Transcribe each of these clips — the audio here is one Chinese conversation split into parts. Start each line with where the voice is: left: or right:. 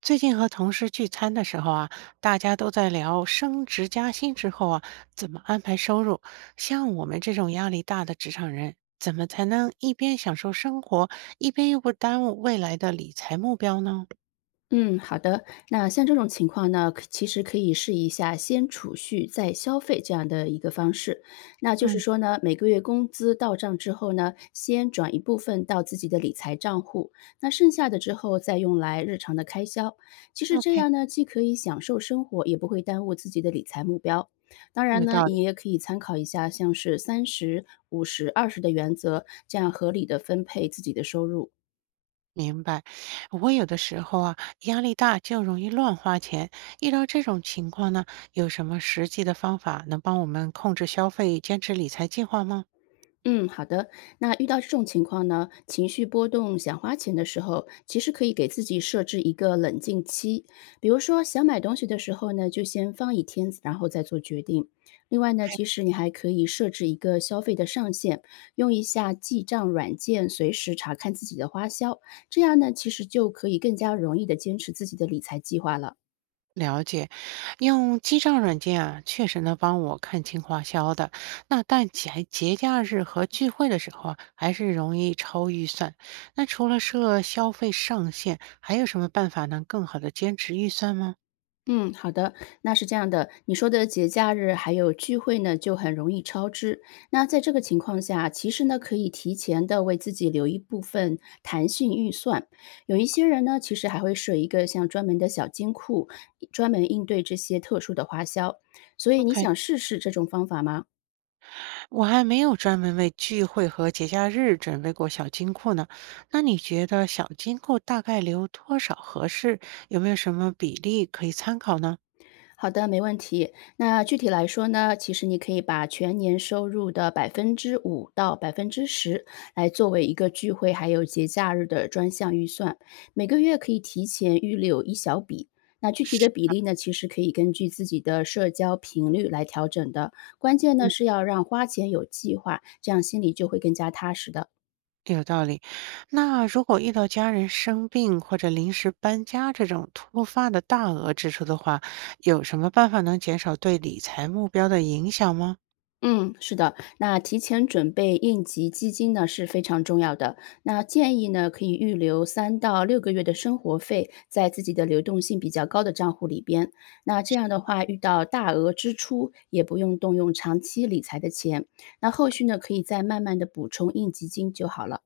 right: 最近和同事聚餐的时候啊，大家都在聊升职加薪之后啊，怎么安排收入。像我们这种压力大的职场人，怎么才能一边享受生活，一边又不耽误未来的理财目标呢？
left: 嗯，好的。那像这种情况呢，其实可以试一下先储蓄再消费这样的一个方式。那就是
right: 嗯
left: 说呢，每个月工资到账之后呢，先转一部分到自己的理财账户，那剩下的之后再用来日常的开销。其实这
right: ，OK，
left: 样呢，既可以享受生活，也不会耽误自己的理财目标。当然
right: 有
left: 呢，
right: 道
left: 你
right: 理，
left: 也可以参考一下像是30、50、20的原则，这样合理的分配自己的收入。
right: 明白。我有的时候啊，压力大就容易乱花钱。遇到这种情况呢，有什么实际的方法能帮我们控制消费、坚持理财计划吗？
left: 嗯，好的。那遇到这种情况呢，情绪波动，想花钱的时候，其实可以给自己设置一个冷静期。比如说，想买东西的时候呢，就先放一天，然后再做决定。另外呢，其实你还可以设置一个消费的上限，用一下记账软件，随时查看自己的花销。这样呢，其实就可以更加容易的坚持自己的理财计划了。
right: 了解，用记账软件啊，确实能帮我看清花销的。那但节节假日和聚会的时候啊，还是容易超预算。那除了设消费上限，还有什么办法能更好的坚持预算吗
left: 嗯，好的，那是这样的，你说的节假日还有聚会呢，就很容易超支。那在这个情况下，其实呢，可以提前的为自己留一部分弹性预算。有一些人呢，其实还会设一个像专门的小金库，专门应对这些特殊的花销。所以你
right: ？OK，
left: 想试试这种方法吗？
right: 我还没有专门为聚会和节假日准备过小金库呢。那你觉得小金库大概留多少合适？有没有什么比例可以参考呢？
left: 好的，没问题。那具体来说呢，其实你可以把全年收入的5%到10%来作为一个聚会还有节假日的专项预算，每个月可以提前预留一小笔。那具体
right: 是。
left: 的比例呢，其实可以根据自己的社交频率来调整的。关键呢是要让花钱有计划，这样心里就会更加踏实的。
right: 有道理。那如果遇到家人生病或者临时搬家这种突发的大额支出的话，有什么办法能减少对理财目标的影响吗？
left: 嗯，是的，那提前准备应急基金呢是非常重要的。那建议呢可以预留3到6个月的生活费在自己的流动性比较高的账户里边。那这样的话，遇到大额支出也不用动用长期理财的钱。那后续呢可以再慢慢的补充应急金就好了。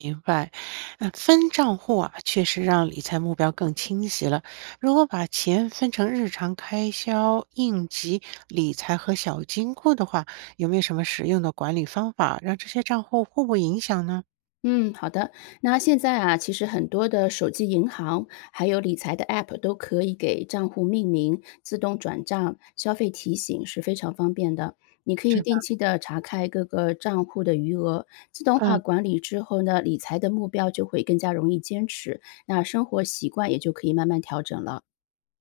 right: 明白，嗯，分账户啊，确实让理财目标更清晰了。如果把钱分成日常开销、应急理财和小金库的话，有没有什么实用的管理方法，让这些账户互不影响呢？
left: 嗯，好的。那现在啊，其实很多的手机银行还有理财的 App 都可以给账户命名、自动转账、消费提醒，是非常方便的。你可以
right: 是吧？
left: 定期的查看各个账户的余额，自动化
right: 嗯。
left: 管理之后呢，理财的目标就会更加容易坚持，那生活习惯也就可以慢慢调整了。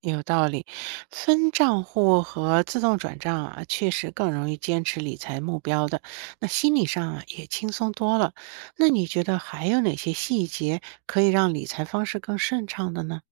right: 有道理，分账户和自动转账啊，确实更容易坚持理财目标的，那心理上啊也轻松多了。那你觉得还有哪些细节可以让理财方式更顺畅的呢？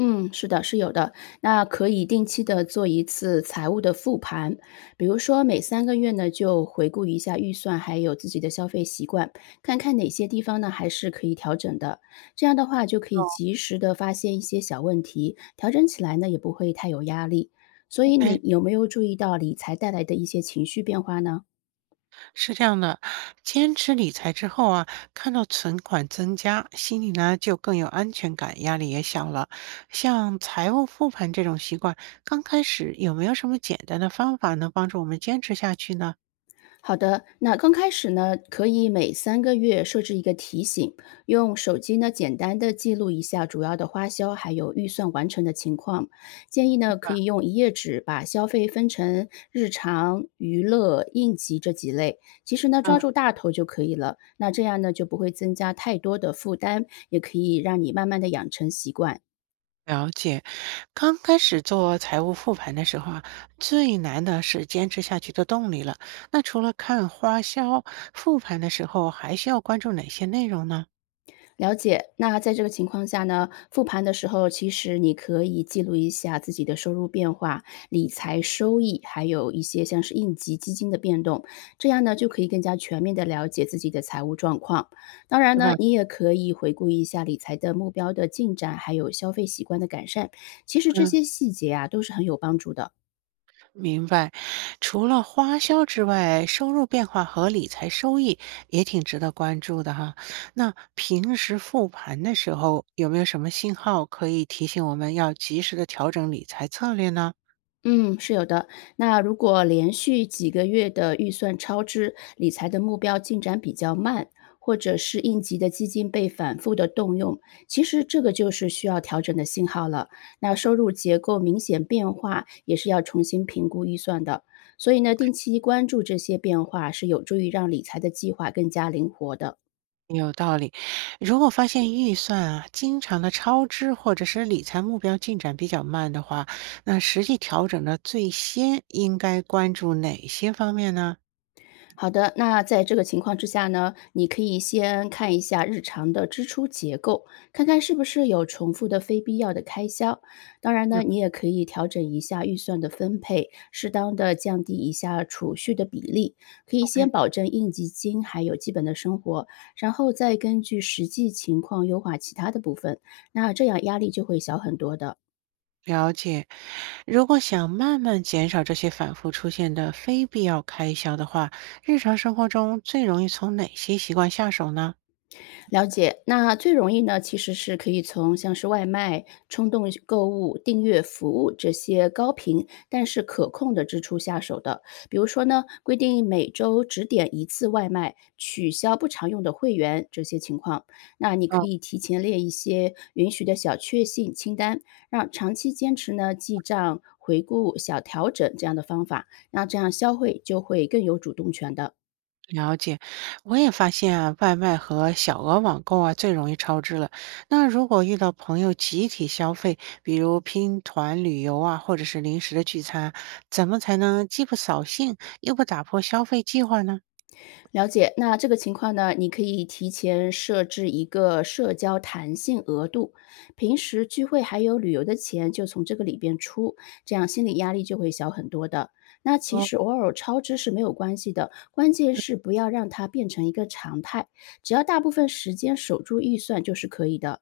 left: 嗯，是的，是有的。那可以定期的做一次财务的复盘，比如说每三个月呢，就回顾一下预算，还有自己的消费习惯，看看哪些地方呢还是可以调整的。这样的话，就可以
right: 哦，
left: 及时的发现一些小问题，调整起来呢也不会太有压力。所以你
right: 哎，
left: 有没有注意到理财带来的一些情绪变化呢？
right: 是这样的，坚持理财之后啊，看到存款增加，心里呢就更有安全感，压力也小了。像财务复盘这种习惯，刚开始有没有什么简单的方法能帮助我们坚持下去呢？
left: 好的，那刚开始呢，可以每三个月设置一个提醒，用手机呢简单的记录一下主要的花销，还有预算完成的情况。建议呢可以
right: 明
left: 用一页纸把消费分成日常、娱乐、应急这几类，其实呢抓住大头就可以了。那这样呢就不会增加太多的负担，也可以让你慢慢的养成习惯。
right: 了解，刚开始做财务复盘的时候啊，最难的是坚持下去的动力了。那除了看花销，复盘的时候还需要关注哪些内容呢？
left: 了解。那在这个情况下呢，复盘的时候，其实你可以记录一下自己的收入变化、理财收益，还有一些像是应急基金的变动，这样呢就可以更加全面的了解自己的财务状况。当然
right: 是
left: 呢，
right: 吧？
left: 你也可以回顾一下理财的目标的进展，还有消费习惯的改善。其实这
right: 嗯，
left: 些细节啊都是很有帮助的哦。
right: 明白。除了花销之外，收入变化和理财收益也挺值得关注的哈。那平时复盘的时候，有没有什么信号可以提醒我们要及时的调整理财策略呢？
left: 嗯，是有的。那如果连续几个月的预算超支，理财的目标进展比较慢，或者是应急的基金被反复的动用，其实这个就是需要调整的信号了。那收入结构明显变化，也是要重新评估预算的。所以呢，定期关注这些变化是有助于让理财的计划更加灵活的。
right: 有道理，如果发现预算啊经常的超支，或者是理财目标进展比较慢的话，那实际调整的最先应该关注哪些方面呢？
left: 好的，那在这个情况之下呢，你可以先看一下日常的支出结构，看看是不是有重复的非必要的开销。当然呢，你也可以调整一下预算的分配，适当的降低一下储蓄的比例，可
right: 嗯
left: 以先
right: ，OK，
left: 保证应急金还有基本的生活，然后再根据实际情况优化其他的部分。那这样压力就会小很多的。
right: 了解。如果想慢慢减少这些反复出现的非必要开销的话，日常生活中最容易从哪些习惯下手呢？
left: 了解，那最容易呢，其实是可以从像是外卖、冲动购物、订阅服务这些高频但是可控的支出下手的。比如说呢，规定每周只点一次外卖，取消不常用的会员这些情况，那你可
right: 哦。
left: 以提前列一些允许的小确幸清单，让长期坚持呢记账、回顾、小调整这样的方法，那这样消费就会更有主动权的。
right: 了解，我也发现啊，外卖和小额网购啊最容易超支了。那如果遇到朋友集体消费，比如拼团旅游啊，或者是临时的聚餐，怎么才能既不扫兴又不打破消费计划呢？
left: 了解，那这个情况呢，你可以提前设置一个社交弹性额度，平时聚会还有旅游的钱就从这个里边出，这样心理压力就会小很多的。那其
right: 哦，
left: 实偶尔超支是没有关系的，关键是不要让它变成一个常态，只要大部分时间守住预算就是可以的。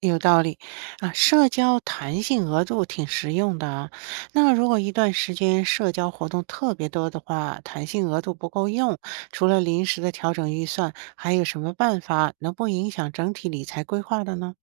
right: 有道理啊，社交弹性额度挺实用的啊。那如果一段时间社交活动特别多的话，弹性额度不够用，除了临时的调整预算，还有什么办法能不影响整体理财规划的呢？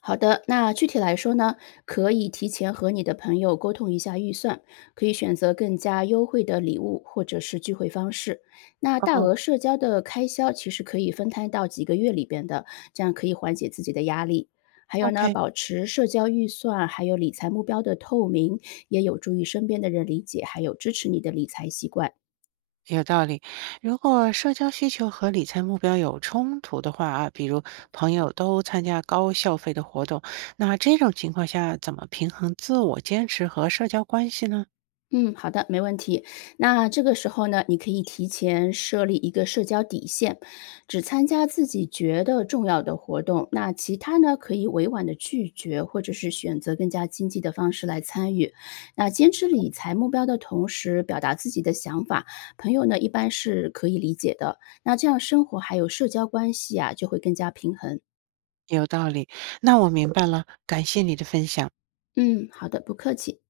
left: 好的，那具体来说呢，可以提前和你的朋友沟通一下预算，可以选择更加优惠的礼物或者是聚会方式。那大
right: 哦
left: 额社交的开销其实可以分摊到几个月里边的，这样可以缓解自己的压力。还有呢，
right: ，OK，
left: 保持社交预算还有理财目标的透明，也有助于身边的人理解还有支持你的理财习惯。
right: 有道理。如果社交需求和理财目标有冲突的话啊，比如朋友都参加高消费的活动，那这种情况下怎么平衡自我坚持和社交关系呢？
left: 嗯，好的，没问题。那这个时候呢，你可以提前设立一个社交底线，只参加自己觉得重要的活动，那其他呢，可以委婉的拒绝，或者是选择更加经济的方式来参与。那坚持理财目标的同时，表达自己的想法，朋友呢一般是可以理解的。那这样生活还有社交关系啊，就会更加平衡。
right: 有道理，那我明白了，感谢你的分享。
left: 嗯，好的，不客气。